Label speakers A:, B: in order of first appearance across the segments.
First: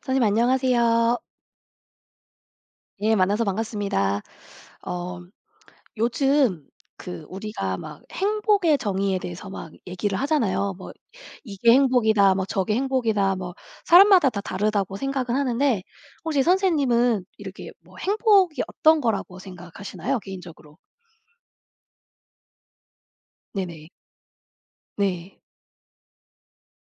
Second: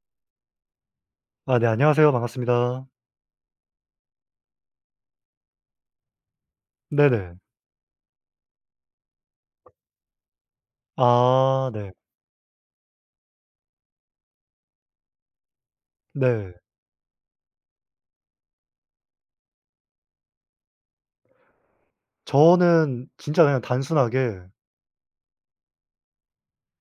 A: 선생님 안녕하세요.
B: 아 네, 안녕하세요. 반갑습니다.
A: 예 만나서 반갑습니다. 어 요즘 그
B: 네네.
A: 우리가 막 행복의 정의에 대해서 막 얘기를 하잖아요. 뭐
B: 아
A: "이게
B: 네.
A: 행복이다." 뭐 "저게 행복이다." 뭐 사람마다 다 다르다고 생각은 하는데 혹시
B: 네.
A: 선생님은 이렇게 뭐 행복이 어떤 거라고 생각하시나요? 개인적으로.
B: 저는 진짜 그냥
A: 네네.
B: 단순하게
A: 네.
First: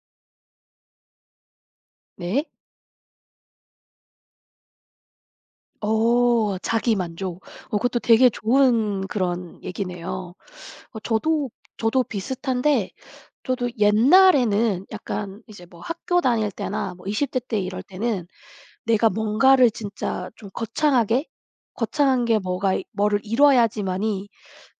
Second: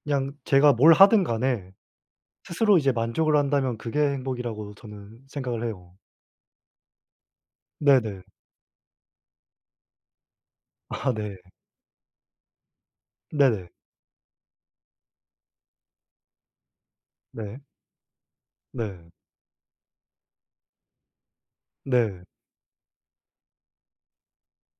B: 그냥 제가 뭘 하든 간에
A: 네.
B: 스스로 이제 만족을 한다면 그게 행복이라고 저는 생각을 해요.
A: 어 자기만족. 어 그것도
B: 네네.
A: 되게 좋은 그런 얘기네요. 어
B: 아 네.
A: 저도 비슷한데 저도
B: 네네.
A: 옛날에는 약간 이제 뭐 학교 다닐 때나 뭐 20대 때
B: 네.
A: 이럴 때는
B: 네.
A: 내가 뭔가를 진짜 좀 거창하게
B: 네.
A: 거창한 게 뭐가 이 뭐를 이뤄야지만이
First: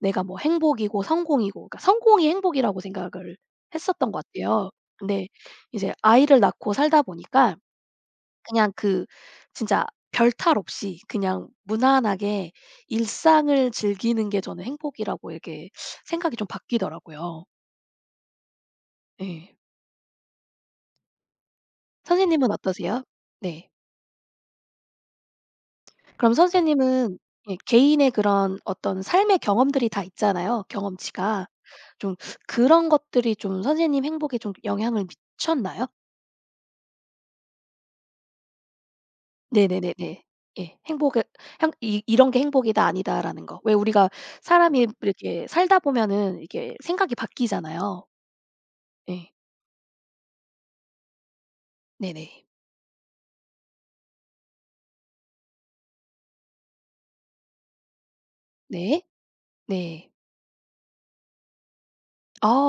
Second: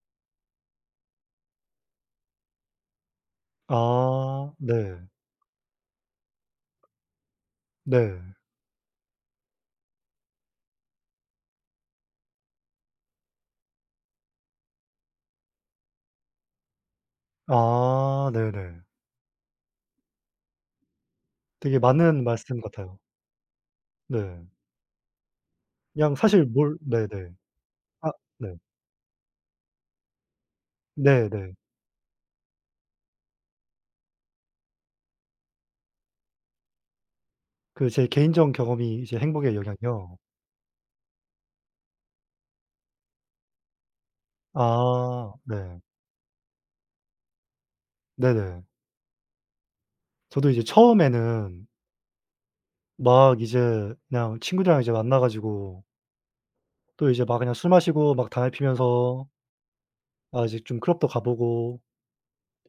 A: 내가 뭐 행복이고 성공이고 그러니까 성공이 행복이라고 생각을 했었던 것
B: 아
A: 같아요.
B: 네.
A: 근데 이제 아이를 낳고 살다 보니까
B: 네.
A: 그냥 그 진짜 별탈 없이 그냥 무난하게 일상을 즐기는 게 저는 행복이라고 이렇게 생각이 좀 바뀌더라고요.
B: 아 네네.
A: 예.
B: 되게 맞는
A: 선생님은
B: 말씀 같아요.
A: 어떠세요? 네.
B: 네. 그냥
A: 그럼
B: 사실 뭘
A: 선생님은
B: 네네.
A: 예 개인의
B: 아 네.
A: 그런 어떤 삶의 경험들이 다 있잖아요, 경험치가.
B: 네네.
A: 좀 그런 것들이 좀 선생님 행복에 좀 영향을 미쳤나요?
B: 그 제 개인적 경험이 이제 행복에 영향이요.
A: 네네네네. 예. 행복에 행 이 '이런 게 행복이다.' 아니다라는 거. 왜 우리가 사람이
B: 아
A: 이렇게
B: 네.
A: 살다 보면은 이게 생각이 바뀌잖아요.
B: 네네.
A: 예.
B: 저도 이제 처음에는
A: 네네.
B: 막 이제 그냥 친구들이랑 이제 만나 가지고 또 이제 막 그냥 술 마시고 막 담배
A: 네.
B: 피면서
A: 네.
B: 아 이제 좀 클럽도 가 보고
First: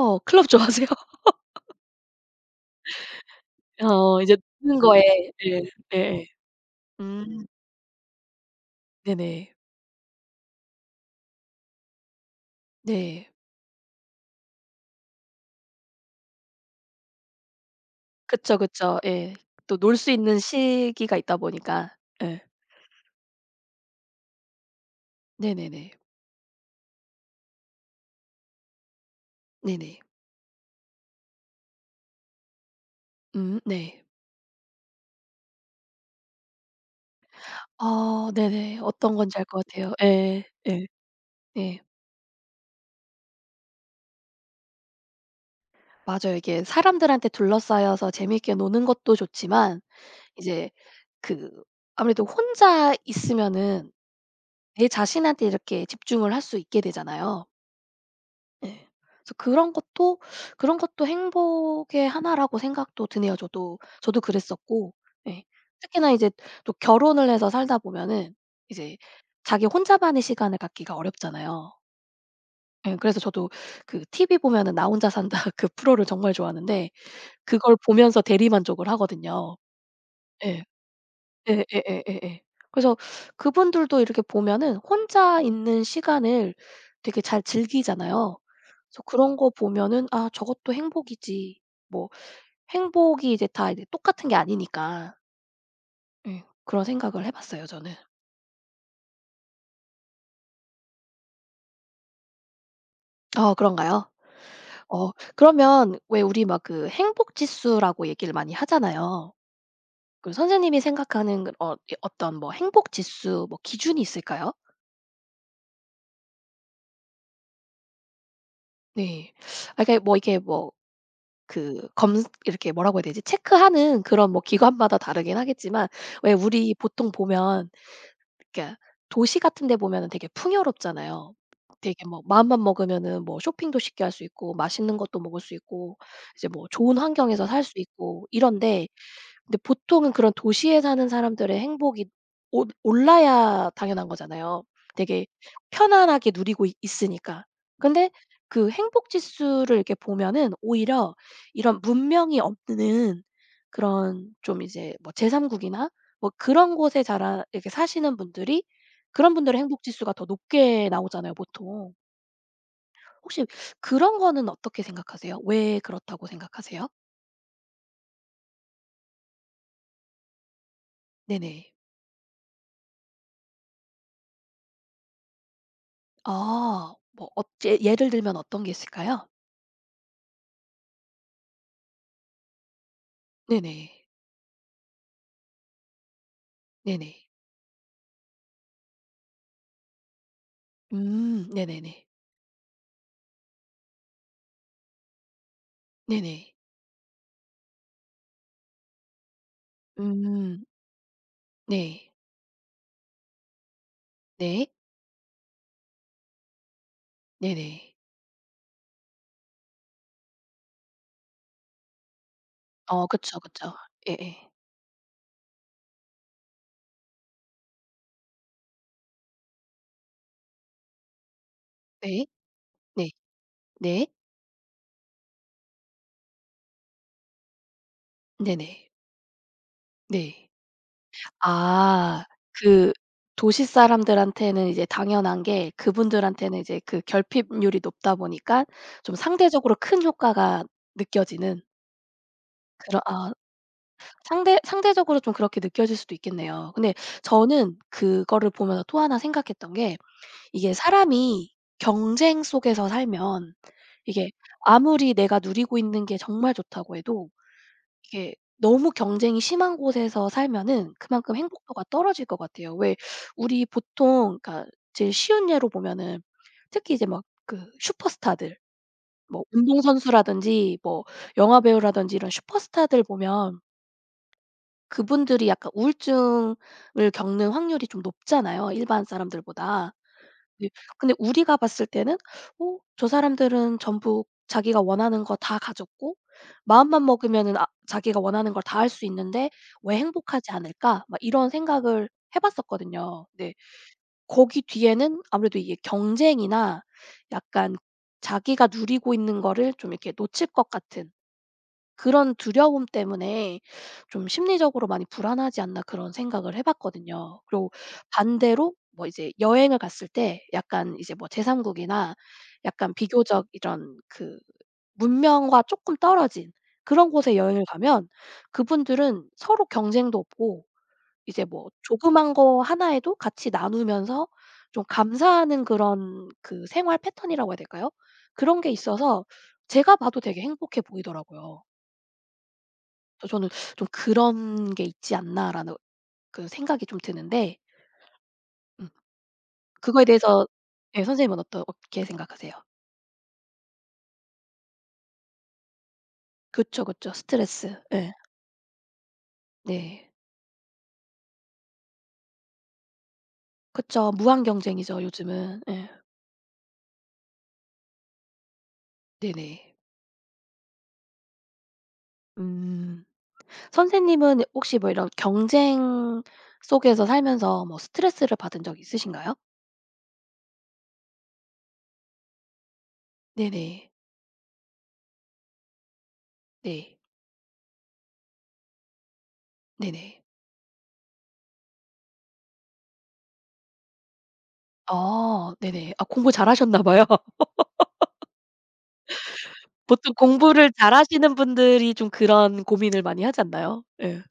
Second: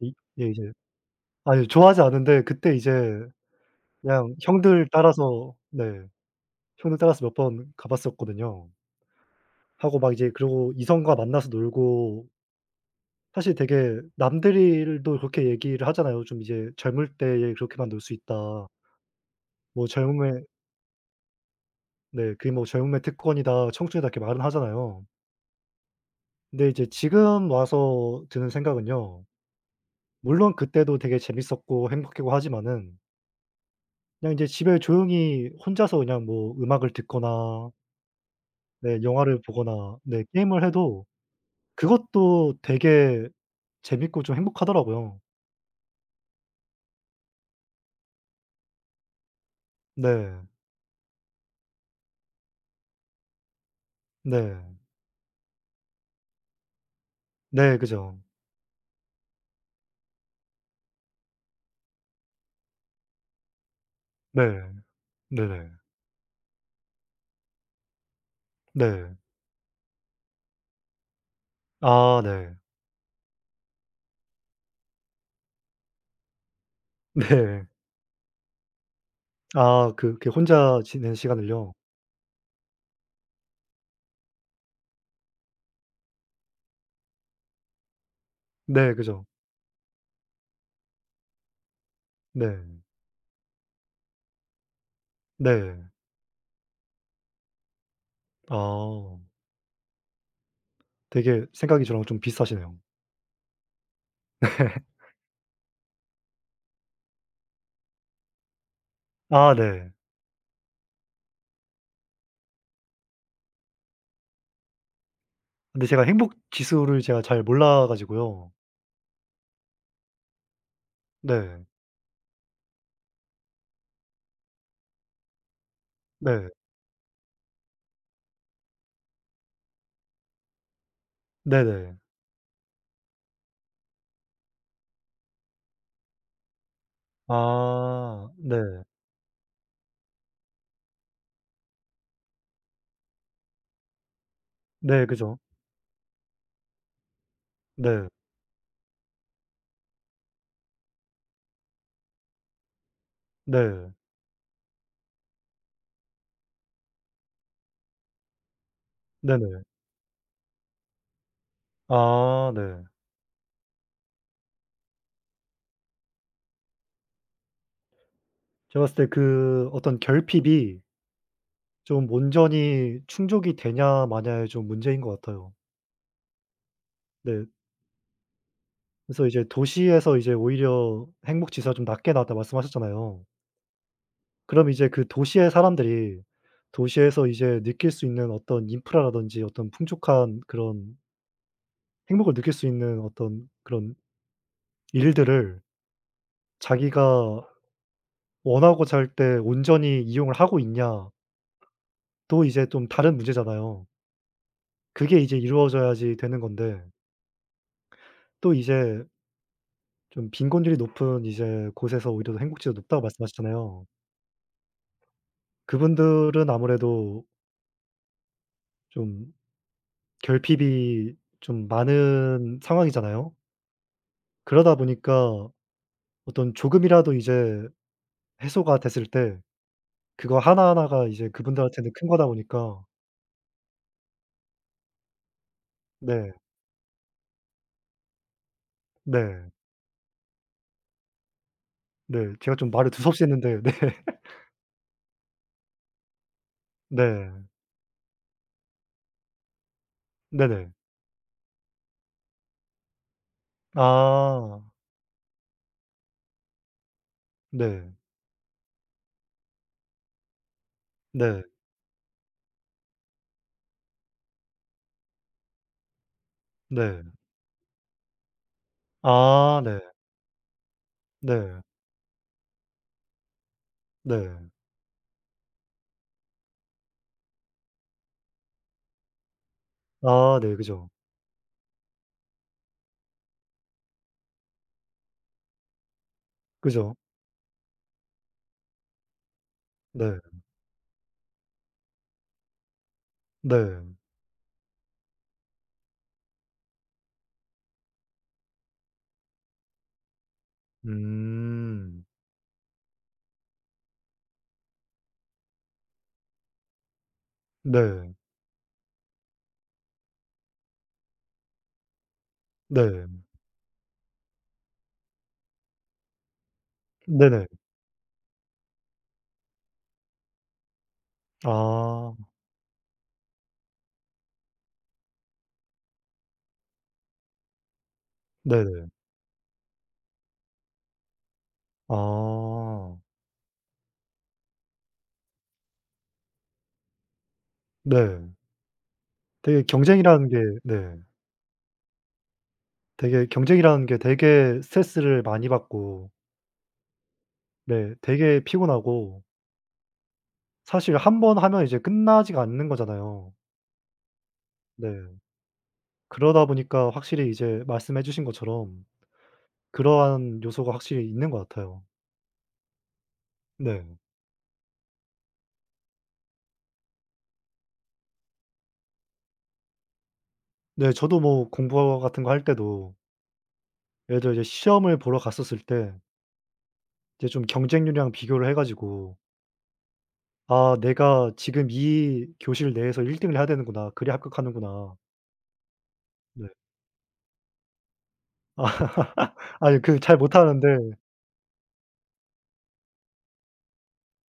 B: 이 예
A: 클럽
B: 이제
A: 좋아하세요?
B: 아니 좋아하지 않은데 그때 이제
A: 어
B: 그냥
A: 이제 듣는
B: 형들
A: 거에
B: 따라서
A: 예.
B: 네
A: 예예.
B: 형들 따라서 몇
A: 음
B: 번 가 봤었거든요.
A: 네네.
B: 하고 막 이제 그러고 이성과 만나서 놀고
A: 네.
B: 사실 되게 남들도 그렇게 얘기를 하잖아요. 좀 이제 "젊을 때에 그렇게만 놀 수
A: 그쵸,
B: 있다."
A: 그쵸. 예. 또
B: 뭐
A: 놀 수 있는
B: 젊음의
A: 시기가 있다 보니까.
B: 네
A: 예.
B: 그게 뭐 "젊음의 특권이다." "청춘이다." 이렇게 말은 하잖아요.
A: 네네네.
B: 근데 이제 지금 와서 드는 생각은요.
A: 네네.
B: 물론 그때도 되게 재밌었고 행복했고 하지만은
A: 네.
B: 그냥 이제 집에 조용히 혼자서 그냥 뭐 음악을 듣거나
A: 아 네네.
B: 네
A: 어떤 건지
B: 영화를
A: 알 것 같아요.
B: 보거나 네
A: 예.
B: 게임을
A: 예.
B: 해도
A: 예.
B: 그것도 되게 재밌고 좀 행복하더라고요.
A: 맞아요. 이게 사람들한테 둘러싸여서 재미있게 노는 것도 좋지만
B: 네.
A: 이제 그 아무래도 혼자 있으면은
B: 네.
A: 내 자신한테 이렇게 집중을 할 수 있게 되잖아요.
B: 네 그죠.
A: 예. 그래서 그런 것도 그런 것도 행복의 하나라고 생각도 드네요. 저도
B: 네.
A: 그랬었고. 예.
B: 네네.
A: 특히나 이제 또 결혼을 해서 살다 보면은
B: 네.
A: 이제
B: 네.
A: 자기 혼자만의 시간을 갖기가 어렵잖아요.
B: 아 네.
A: 예. 그래서 저도 그 TV 보면은 "나 혼자 산다." 그 프로를 정말 좋아하는데 그걸 보면서 대리만족을 하거든요.
B: 네. 아 그
A: 예.
B: 혼자 지낸 시간을요.
A: 예예예예예. 그래서 그분들도 이렇게 보면은 혼자 있는 시간을 되게 잘 즐기잖아요.
B: 네
A: 그래서
B: 그죠.
A: 그런 거 보면은 '아 저것도 행복이지.' 뭐
B: 네.
A: 행복이 이제 다 이제 똑같은 게 아니니까.
B: 네.
A: 예. 그런 생각을 해 봤어요 저는.
B: 아 되게 생각이 저랑 좀 비슷하시네요.
A: 아 그런가요? 어 그러면 왜 우리 막 그 행복 지수라고 얘기를 많이 하잖아요.
B: 아 네.
A: 그 선생님이 생각하는 그 어 이 어떤 뭐 행복 지수 뭐 기준이 있을까요?
B: 근데 제가 행복 지수를 제가 잘 몰라 가지고요.
A: 네. 아 그러니까 뭐 이게 뭐
B: 네.
A: 그 검 이렇게 뭐라고 해야 되지? 체크하는 그런 뭐 기관마다 다르긴 하겠지만 왜
B: 네.
A: 우리 보통 보면 그러니까 도시 같은 데 보면은 되게 풍요롭잖아요. 되게
B: 네네.
A: 뭐 마음만 먹으면은 뭐 쇼핑도 쉽게 할 수 있고 맛있는 것도 먹을 수 있고 이제 뭐 좋은 환경에서 살 수 있고
B: 아 네.
A: 이런데 근데 보통은 그런 도시에 사는 사람들의 행복이 올 올라야 당연한 거잖아요.
B: 네
A: 되게
B: 그죠.
A: 편안하게 누리고 있 있으니까.
B: 네.
A: 근데 그 행복 지수를 이렇게 보면은 오히려 이런 문명이 없는
B: 네.
A: 그런 좀 이제 뭐 제3 국이나 뭐 그런 곳에 자라 이렇게 사시는 분들이 그런 분들의
B: 네네.
A: 행복 지수가 더 높게 나오잖아요, 보통.
B: 아 네.
A: 혹시 그런 거는 어떻게 생각하세요? 왜 그렇다고 생각하세요?
B: 제가 봤을 때 그 어떤 결핍이
A: 네네.
B: 좀 온전히 충족이 되냐 마냐의 좀 문제인 것 같아요.
A: 아. 뭐
B: 네.
A: 업체 예를 들면 어떤 게
B: 그래서
A: 있을까요?
B: 이제 "도시에서 이제 오히려 행복 지수가 좀 낮게 나왔다." 말씀하셨잖아요.
A: 네네.
B: 그럼 이제 그 도시의 사람들이 도시에서
A: 네네.
B: 이제 느낄 수 있는 어떤 인프라라든지 어떤 풍족한 그런
A: 음. 네네네.
B: 행복을 느낄 수 있는 어떤 그런 일들을
A: 네네.
B: 자기가 원하고 잘 때 온전히 이용을 하고
A: 음.
B: 있냐
A: 네.
B: 또 이제 좀 다른 문제잖아요.
A: 네.
B: 그게 이제 이루어져야지 되는 건데
A: 네네.
B: 또 이제 좀 빈곤율이 높은 이제 곳에서 오히려 더 행복지수가 높다고
A: 어 그쵸, 그쵸.
B: 말씀하셨잖아요.
A: 예예.
B: 그분들은 아무래도 좀 결핍이 좀
A: 네.
B: 많은
A: 네.
B: 상황이잖아요.
A: 네.
B: 그러다 보니까 어떤 조금이라도 이제 해소가
A: 네네.
B: 됐을 때 그거
A: 네.
B: 하나하나가 이제 그분들한테는 큰
A: 아.
B: 거다 보니까
A: 그 도시 사람들한테는 이제 당연한 게
B: 네.
A: 그분들한테는 이제 그 결핍률이 높다 보니까 좀
B: 네.
A: 상대적으로 큰 효과가 느껴지는
B: 네. 제가 좀 말을
A: 그런
B: 두서없이
A: 아.
B: 했는데 네.
A: 상대적으로 좀 그렇게 느껴질 수도 있겠네요. 근데
B: 네.
A: 저는 그거를 보면서 또 하나 생각했던 게
B: 네네.
A: 이게 사람이 경쟁 속에서 살면 이게
B: 아.
A: 아무리 내가 누리고 있는 게 정말 좋다고 해도
B: 네.
A: 이게 너무 경쟁이 심한 곳에서 살면은 그만큼
B: 네.
A: 행복도가 떨어질 것 같아요. 왜 우리 보통 그러니까 제일 쉬운 예로 보면은 특히
B: 네.
A: 이제 막 그 슈퍼스타들 뭐
B: 아 네.
A: 운동선수라든지 뭐
B: 네.
A: 영화배우라든지 이런 슈퍼스타들 보면
B: 네.
A: 그분들이 약간 우울증을 겪는 확률이 좀 높잖아요, 일반 사람들보다.
B: 아 네.
A: 네.
B: 그죠.
A: 근데 우리가 봤을 때는 '어 저 사람들은 전부 자기가 원하는 거 다 가졌고
B: 그죠.
A: 마음만 먹으면은 아 자기가 원하는 걸 다 할 수 있는데 왜
B: 네.
A: 행복하지 않을까?' 막 이런 생각을 해 봤었거든요. 근데
B: 네.
A: 거기 뒤에는 아무래도 이게 경쟁이나 약간 자기가 누리고 있는 거를 좀 이렇게 놓칠 것 같은
B: 음.
A: 그런 두려움 때문에 좀 심리적으로 많이 불안하지 않나 그런 생각을 해 봤거든요. 그리고
B: 네.
A: 반대로 뭐 이제 여행을 갔을 때 약간 이제 뭐 제3국이나 약간
B: 네.
A: 비교적 이런 그 문명과 조금 떨어진 그런 곳에
B: 네네.
A: 여행을 가면 그분들은 서로 경쟁도 없고 이제 뭐
B: 아.
A: 조그만 거 하나에도 같이 나누면서 좀 감사하는 그런 그 생활 패턴이라고 해야 될까요? 그런 게
B: 네네.
A: 있어서 제가 봐도 되게 행복해 보이더라고요.
B: 아.
A: 그래서 저는 좀 '그런 게 있지 않나.'라는 그 생각이 좀 드는데
B: 네.
A: 음
B: 되게
A: 그거에
B: 경쟁이라는 게
A: 대해서
B: 네.
A: 예 선생님은 어떠 어떻게 생각하세요?
B: 되게 경쟁이라는 게 되게 스트레스를 많이 받고
A: 그쵸, 그쵸. 스트레스.
B: 네
A: 예.
B: 되게 피곤하고
A: 네.
B: 사실 한번 하면 이제 끝나지가 않는 거잖아요.
A: 그쵸. 무한 경쟁이죠
B: 네.
A: 요즘은. 예.
B: 그러다 보니까 확실히 이제 말씀해 주신 것처럼
A: 네네.
B: 그러한 요소가 확실히 있는 것 같아요.
A: 음.
B: 네.
A: 선생님은 혹시 뭐 이런 경쟁 속에서 살면서 뭐 스트레스를 받은 적 있으신가요?
B: 네 저도 뭐 공부 같은 거 할 때도
A: 네네.
B: 예를 들어 이제 시험을 보러 갔었을 때
A: 네.
B: 이제 좀 경쟁률이랑 비교를 해 가지고
A: 네네.
B: '아 내가 지금 이 교실 내에서 1 등을 해야 되는구나. 그래야 합격하는구나.'
A: 아 네네. 아 공부
B: 네.
A: 잘하셨나 봐요.
B: 아 아니 그
A: 보통
B: 잘
A: 공부를
B: 못하는데
A: 잘하시는 분들이 좀 그런 고민을 많이 하지 않나요? 예.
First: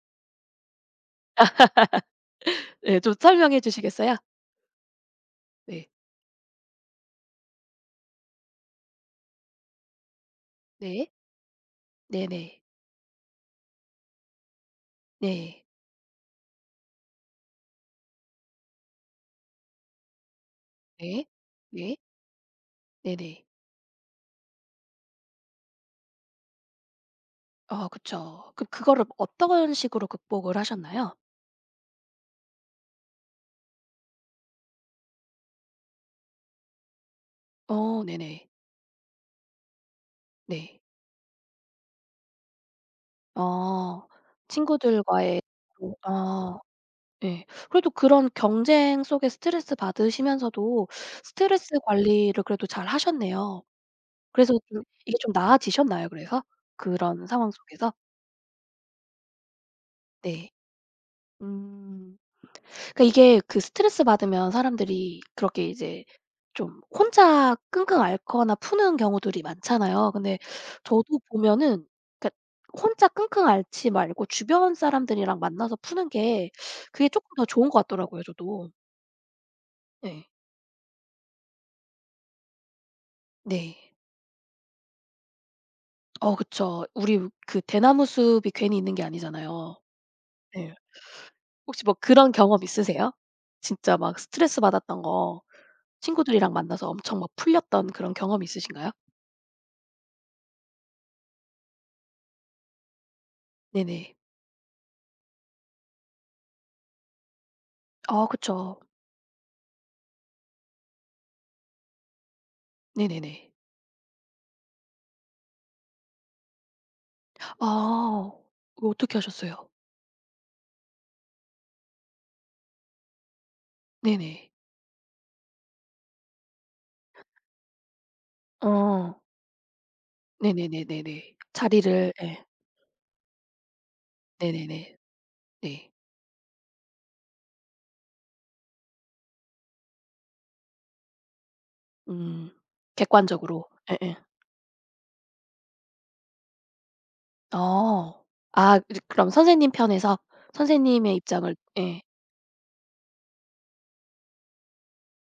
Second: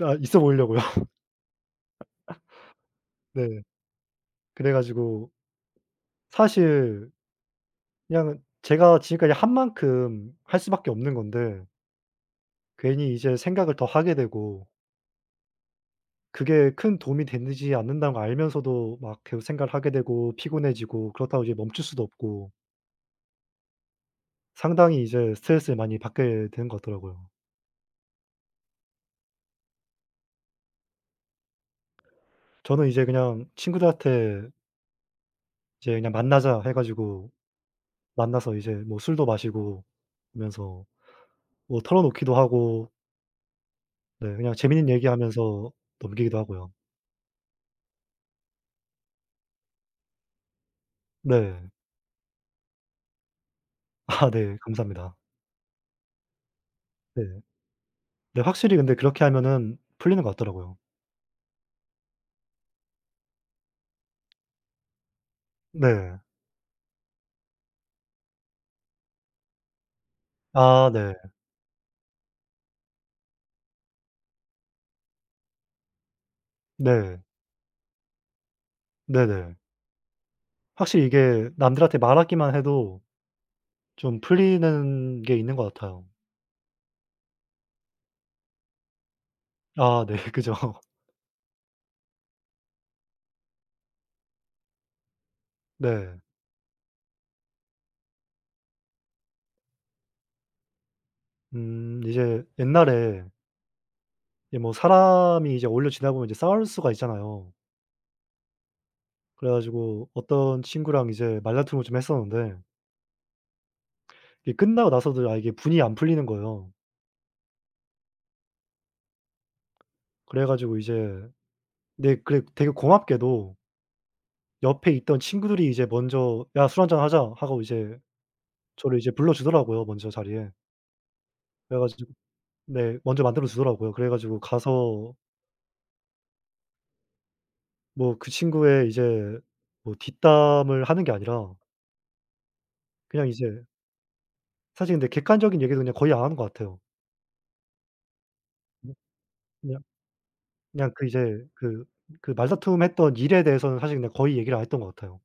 B: 아 있어 보이려고요.
A: 네. 좀 설명해
B: 네.
A: 주시겠어요?
B: 그래 가지고
A: 네.
B: 사실 그냥 제가 지금까지 한 만큼 할 수밖에
A: 네.
B: 없는 건데
A: 네네.
B: 괜히 이제 생각을 더 하게 되고
A: 네.
B: 그게 큰 도움이 되지 않는다는 걸 알면서도 막 계속 생각을 하게 되고 피곤해지고
A: 네.
B: 그렇다고 이제 멈출
A: 네.
B: 수도 없고
A: 네네.
B: 상당히 이제 스트레스를 많이 받게 되는 것 같더라고요.
A: 아 그쵸. 그럼 그거를 어떤 식으로 극복을 하셨나요?
B: 저는 이제 그냥 친구들한테 이제 그냥 만나자 해 가지고
A: 어 네네.
B: 만나서 이제 뭐 술도 마시고
A: 네.
B: 하면서 뭐 털어놓기도 하고
A: 어.
B: 네 그냥 재밌는
A: 친구들과의
B: 얘기하면서
A: 그
B: 넘기기도
A: 아
B: 하고요.
A: 예. 그래도 그런 경쟁 속에 스트레스 받으시면서도
B: 네.
A: 스트레스 관리를 그래도 잘 하셨네요.
B: 아
A: 그래서
B: 네.
A: 좀 이게
B: 감사합니다.
A: 좀 나아지셨나요 그래서? 그런
B: 네.
A: 상황 속에서?
B: 네 확실히 근데 그렇게 하면은 풀리는 것
A: 네.
B: 같더라고요.
A: 음. 그러니까 이게 그 스트레스 받으면 사람들이 그렇게 이제
B: 네.
A: 좀 혼자 끙끙 앓거나 푸는 경우들이 많잖아요. 근데
B: 아 네.
A: 저도 보면은 그러니까 혼자 끙끙 앓지 말고 주변 사람들이랑 만나서 푸는 게 그게
B: 네.
A: 쪼끔 더 좋은 것 같더라고요 저도.
B: 네네.
A: 네.
B: 확실히 이게 남들한테 말하기만 해도
A: 네.
B: 좀 풀리는 게 있는 것 같아요.
A: 어 그쵸. 우리 그 대나무 숲이 괜히 있는 게 아니잖아요.
B: 아 네. 그죠.
A: 예. 혹시 뭐 그런 경험 있으세요? 진짜 막 스트레스 받았던 거
B: 네.
A: 친구들이랑 만나서 엄청 막 풀렸던 그런 경험이 있으신가요?
B: 이제 옛날에
A: 네네.
B: 이제 뭐 사람이 이제 오래 지내다 보면 이제 싸울 수가 있잖아요.
A: 아 그쵸.
B: 그래 가지고 어떤 친구랑 이제 말다툼을 좀 했었는데
A: 네네네.
B: 이게 끝나고 나서도 아 이게 분이 안 풀리는 거예요.
A: 아 그거 어떻게 하셨어요?
B: 그래 가지고 이제 네 그래 되게 고맙게도
A: 네네.
B: 옆에 있던 친구들이 이제 먼저 "야 술 한잔 하자." 하고 이제 저를 이제
A: 어.
B: 불러 주더라고요 먼저 자리에.
A: 네네네네네.
B: 그래 가지고
A: 자리를 예.
B: 네. 먼저 만들어 주더라고요. 그래 가지고
A: 네네네.
B: 가서
A: 네.
B: 뭐 그 친구의 이제 뭐 뒷담을 하는 게 아니라
A: 음.
B: 그냥 이제
A: 객관적으로. 예예.
B: 사실 근데 객관적인 얘기도 그냥 거의 안 하는 것 같아요.
A: 어. 아
B: 음
A: 이제 그럼 선생님
B: 그냥
A: 편에서
B: 그냥 그
A: 선생님의
B: 이제
A: 입장을
B: 그
A: 예.
B: 말다툼했던 일에 대해서는 사실 그냥 거의 얘기를 안 했던 것 같아요.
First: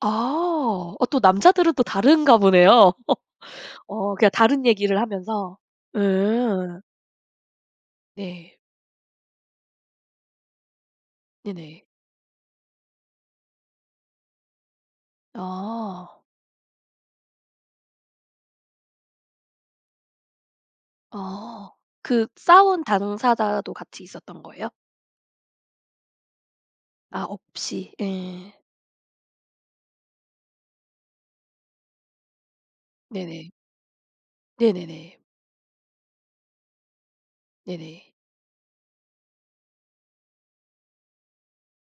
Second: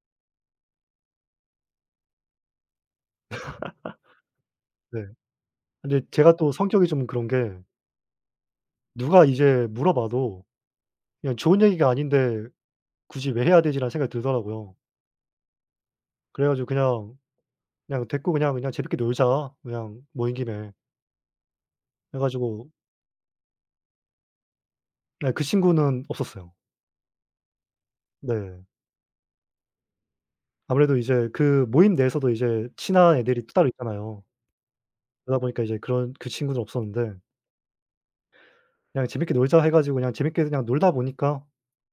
A: 아. 어 또 남자들은 또 다른가 보네요. 어 그냥 다른 얘기를
B: 네.
A: 하면서.
B: 근데 제가 또
A: 음.
B: 성격이 좀 그런 게
A: 네.
B: 누가 이제 물어봐도 그냥 좋은
A: 네네.
B: 얘기가 아닌데 '굳이 왜 해야 되지?'라는 생각이 들더라고요.
A: 아.
B: 그래 가지고 그냥 '됐고 그냥, 그냥 재밌게 놀자 그냥 모인 김에.'
A: 아.
B: 해
A: 그
B: 가지고
A: 싸운 당사자도 같이 있었던 거예요?
B: 네 그 친구는 없었어요.
A: 아 없이. 예.
B: 네. 아무래도 이제 그 모임 내에서도 이제 친한 네. 애들이
A: 네네.
B: 또 따로 있잖아요.
A: 네네네.
B: 그러다 보니까 이제 그런 그 친구는 없었는데
A: 네네.
B: 그냥 재밌게 놀자 해 가지고 그냥 재밌게 그냥 놀다 보니까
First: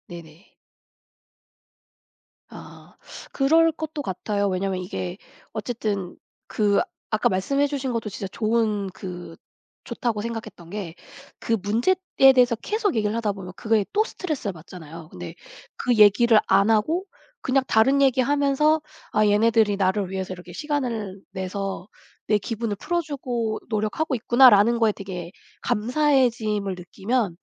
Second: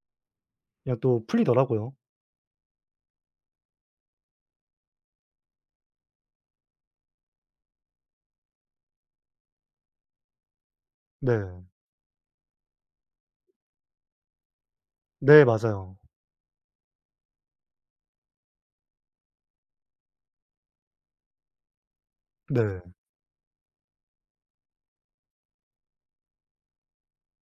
A: 네네.
B: 그냥 또 풀리더라고요.
A: 아. 그럴 것도 같아요. 왜냐면 이게 어쨌든 그 아까 말씀해 주신 것도 진짜 좋은 그 좋다고 생각했던 게 그
B: 네.
A: 문제에 대해서 계속 얘기를 하다 보면 그거에 또 스트레스를 받잖아요. 근데
B: 네
A: 그
B: 맞아요.
A: 얘기를 안 하고 그냥 다른 얘기하면서 '아 얘네들이 나를 위해서 이렇게 시간을 내서 내 기분을
B: 네.
A: 풀어 주고 노력하고 있구나.'라는 거에 되게 감사해짐을 느끼면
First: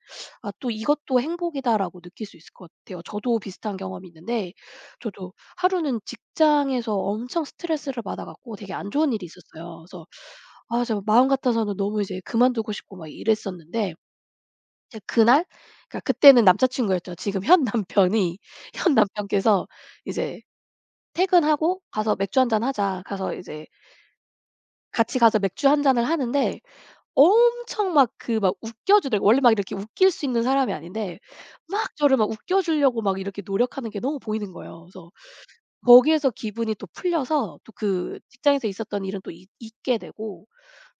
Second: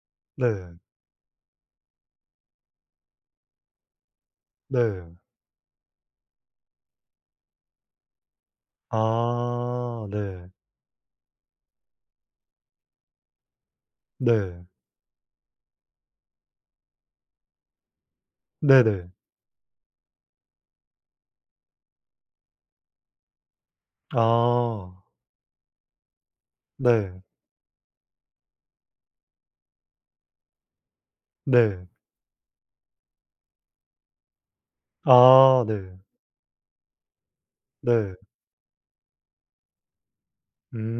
A: '아 또
B: 네.
A: 이것도 행복이다.'라고 느낄 수 있을 것 같아요. 저도 비슷한 경험이 있는데
B: 네.
A: 저도 하루는 직장에서 엄청 스트레스를 받아 갖고 되게 안 좋은 일이 있었어요.
B: 아
A: 그래서
B: 네.
A: 아 저 마음 같아서는 너무 이제 그만두고 싶고 막 이랬었는데
B: 네.
A: 이제 그날 그러니까 그때는 남자 친구였죠. 지금 현 남편이 현
B: 네네.
A: 남편께서 이제 퇴근하고 "가서 맥주 한 잔 하자." 가서 이제
B: 아.
A: 같이 가서 맥주 한 잔을 하는데
B: 네.
A: 엄청 막 그 막 웃겨 주더라고요. 원래 막 이렇게 웃길 수 있는 사람이 아닌데
B: 네.
A: 막 저를 막 웃겨 주려고 막 이렇게 노력하는 게 너무 보이는 거예요. 그래서
B: 아 네.
A: 거기에서 기분이 또 풀려서 또
B: 네.
A: 그 직장에서 있었던 일은 또 잊 잊게 되고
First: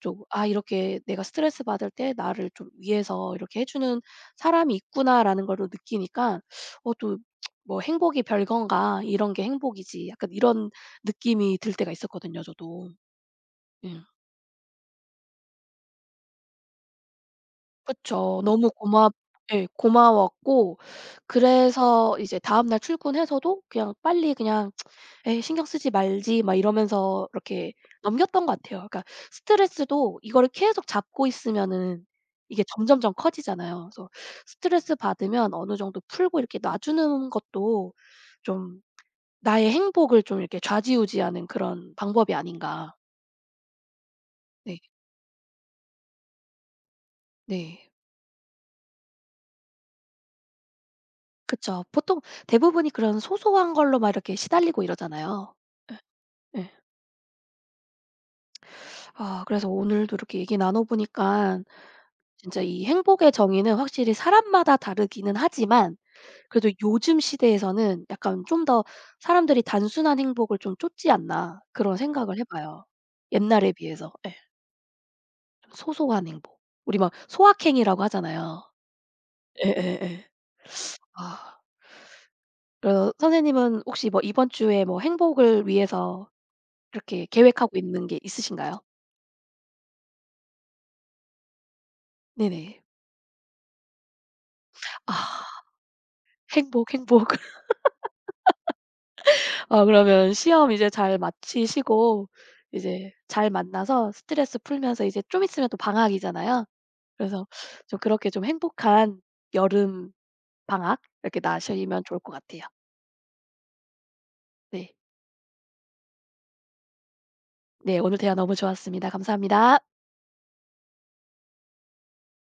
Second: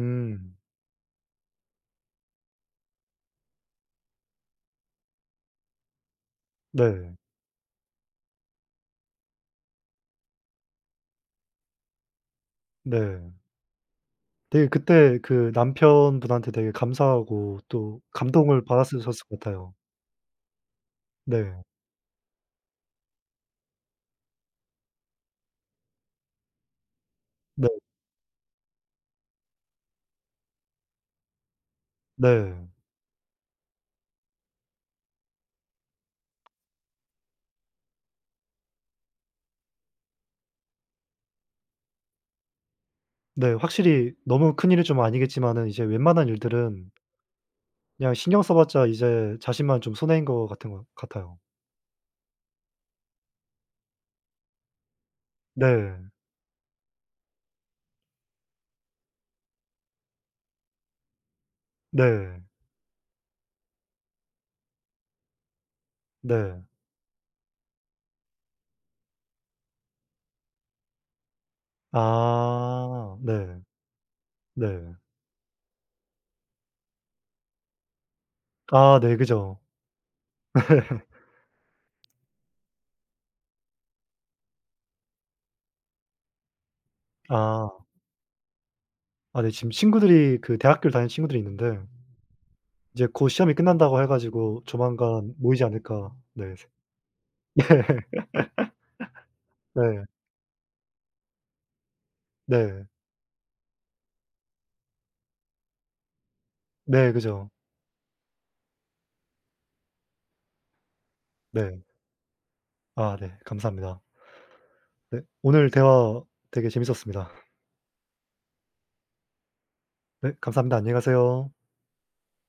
A: 좀 '아 이렇게 내가 스트레스 받을 때 나를 좀 위해서 이렇게 해 주는 사람이 있구나.'라는 걸 느끼니까 어
B: 네.
A: 또 뭐 '행복이 별건가. 이런 게 행복이지.' 약간 이런 느낌이 들 때가 있었거든요 저도.
B: 네.
A: 그
B: 되게 그때 그 남편분한테 되게 감사하고 또
A: 그쵸.
B: 감동을
A: 너무 고맙
B: 받았으셨을 것
A: 예
B: 같아요.
A: 고마웠고
B: 네.
A: 그래서 이제 다음날 출근해서도 그냥 빨리 그냥 '에이 신경 쓰지 말지.' 막 이러면서
B: 네.
A: 이렇게 넘겼던 것 같아요. 그러니까 스트레스도 이거를 계속 잡고 있으면은 이게
B: 네.
A: 점점점 커지잖아요. 그래서 스트레스 받으면 어느 정도 풀고 이렇게 놔주는 것도 좀 나의 행복을 좀 이렇게 좌지우지하는 그런 방법이 아닌가.
B: 네. 확실히 너무
A: 네.
B: 큰일이 좀 아니겠지만은 이제 웬만한 일들은
A: 네.
B: 그냥 신경 써 봤자 이제 자신만 좀 손해인 것 같은 것 같아요.
A: 그쵸. 보통 대부분이 그런 소소한 걸로 막 이렇게 시달리고 이러잖아요.
B: 네.
A: 예 예. 아 그래서 오늘도 이렇게 얘기 나눠 보니까
B: 네.
A: 진짜 이 행복의 정의는 확실히 사람마다 다르기는 하지만
B: 네.
A: 그래도 요즘 시대에서는 약간 좀 더 사람들이 '단순한 행복을 좀 쫓지 않나.' 그런 생각을 해 봐요.
B: 아. 네.
A: 옛날에 비해서. 예.
B: 네.
A: 좀 소소한 행복. 우리 막 소확행이라고 하잖아요.
B: 아 네. 그죠.
A: 예예예. 아. 그래서 선생님은 혹시 뭐 이번 주에 뭐 행복을 위해서 이렇게
B: 아.
A: 계획하고 있는 게 있으신가요?
B: 아 네. 지금 친구들이 그 대학교를 다니는 친구들이 있는데
A: 네네.
B: 이제 곧 시험이 끝난다고 해 가지고 조만간 모이지
A: 아
B: 않을까 네.
A: 행복, 행복.
B: 세 네.
A: 아
B: 네.
A: 그러면 시험 이제 잘 마치시고
B: 네.
A: 이제 잘 만나서 스트레스 풀면서 이제 좀 있으면 또 방학이잖아요.
B: 네.
A: 그래서
B: 그죠.
A: 좀 그렇게 좀 행복한 여름 방학 이렇게
B: 네.
A: 나시면 좋을 것 같아요.
B: 아 네. 감사합니다.
A: 네.
B: 네. 오늘 대화 되게 재밌었습니다.
A: 네 오늘 대화 너무 좋았습니다. 감사합니다.
B: 네. 감사합니다. 안녕히 가세요.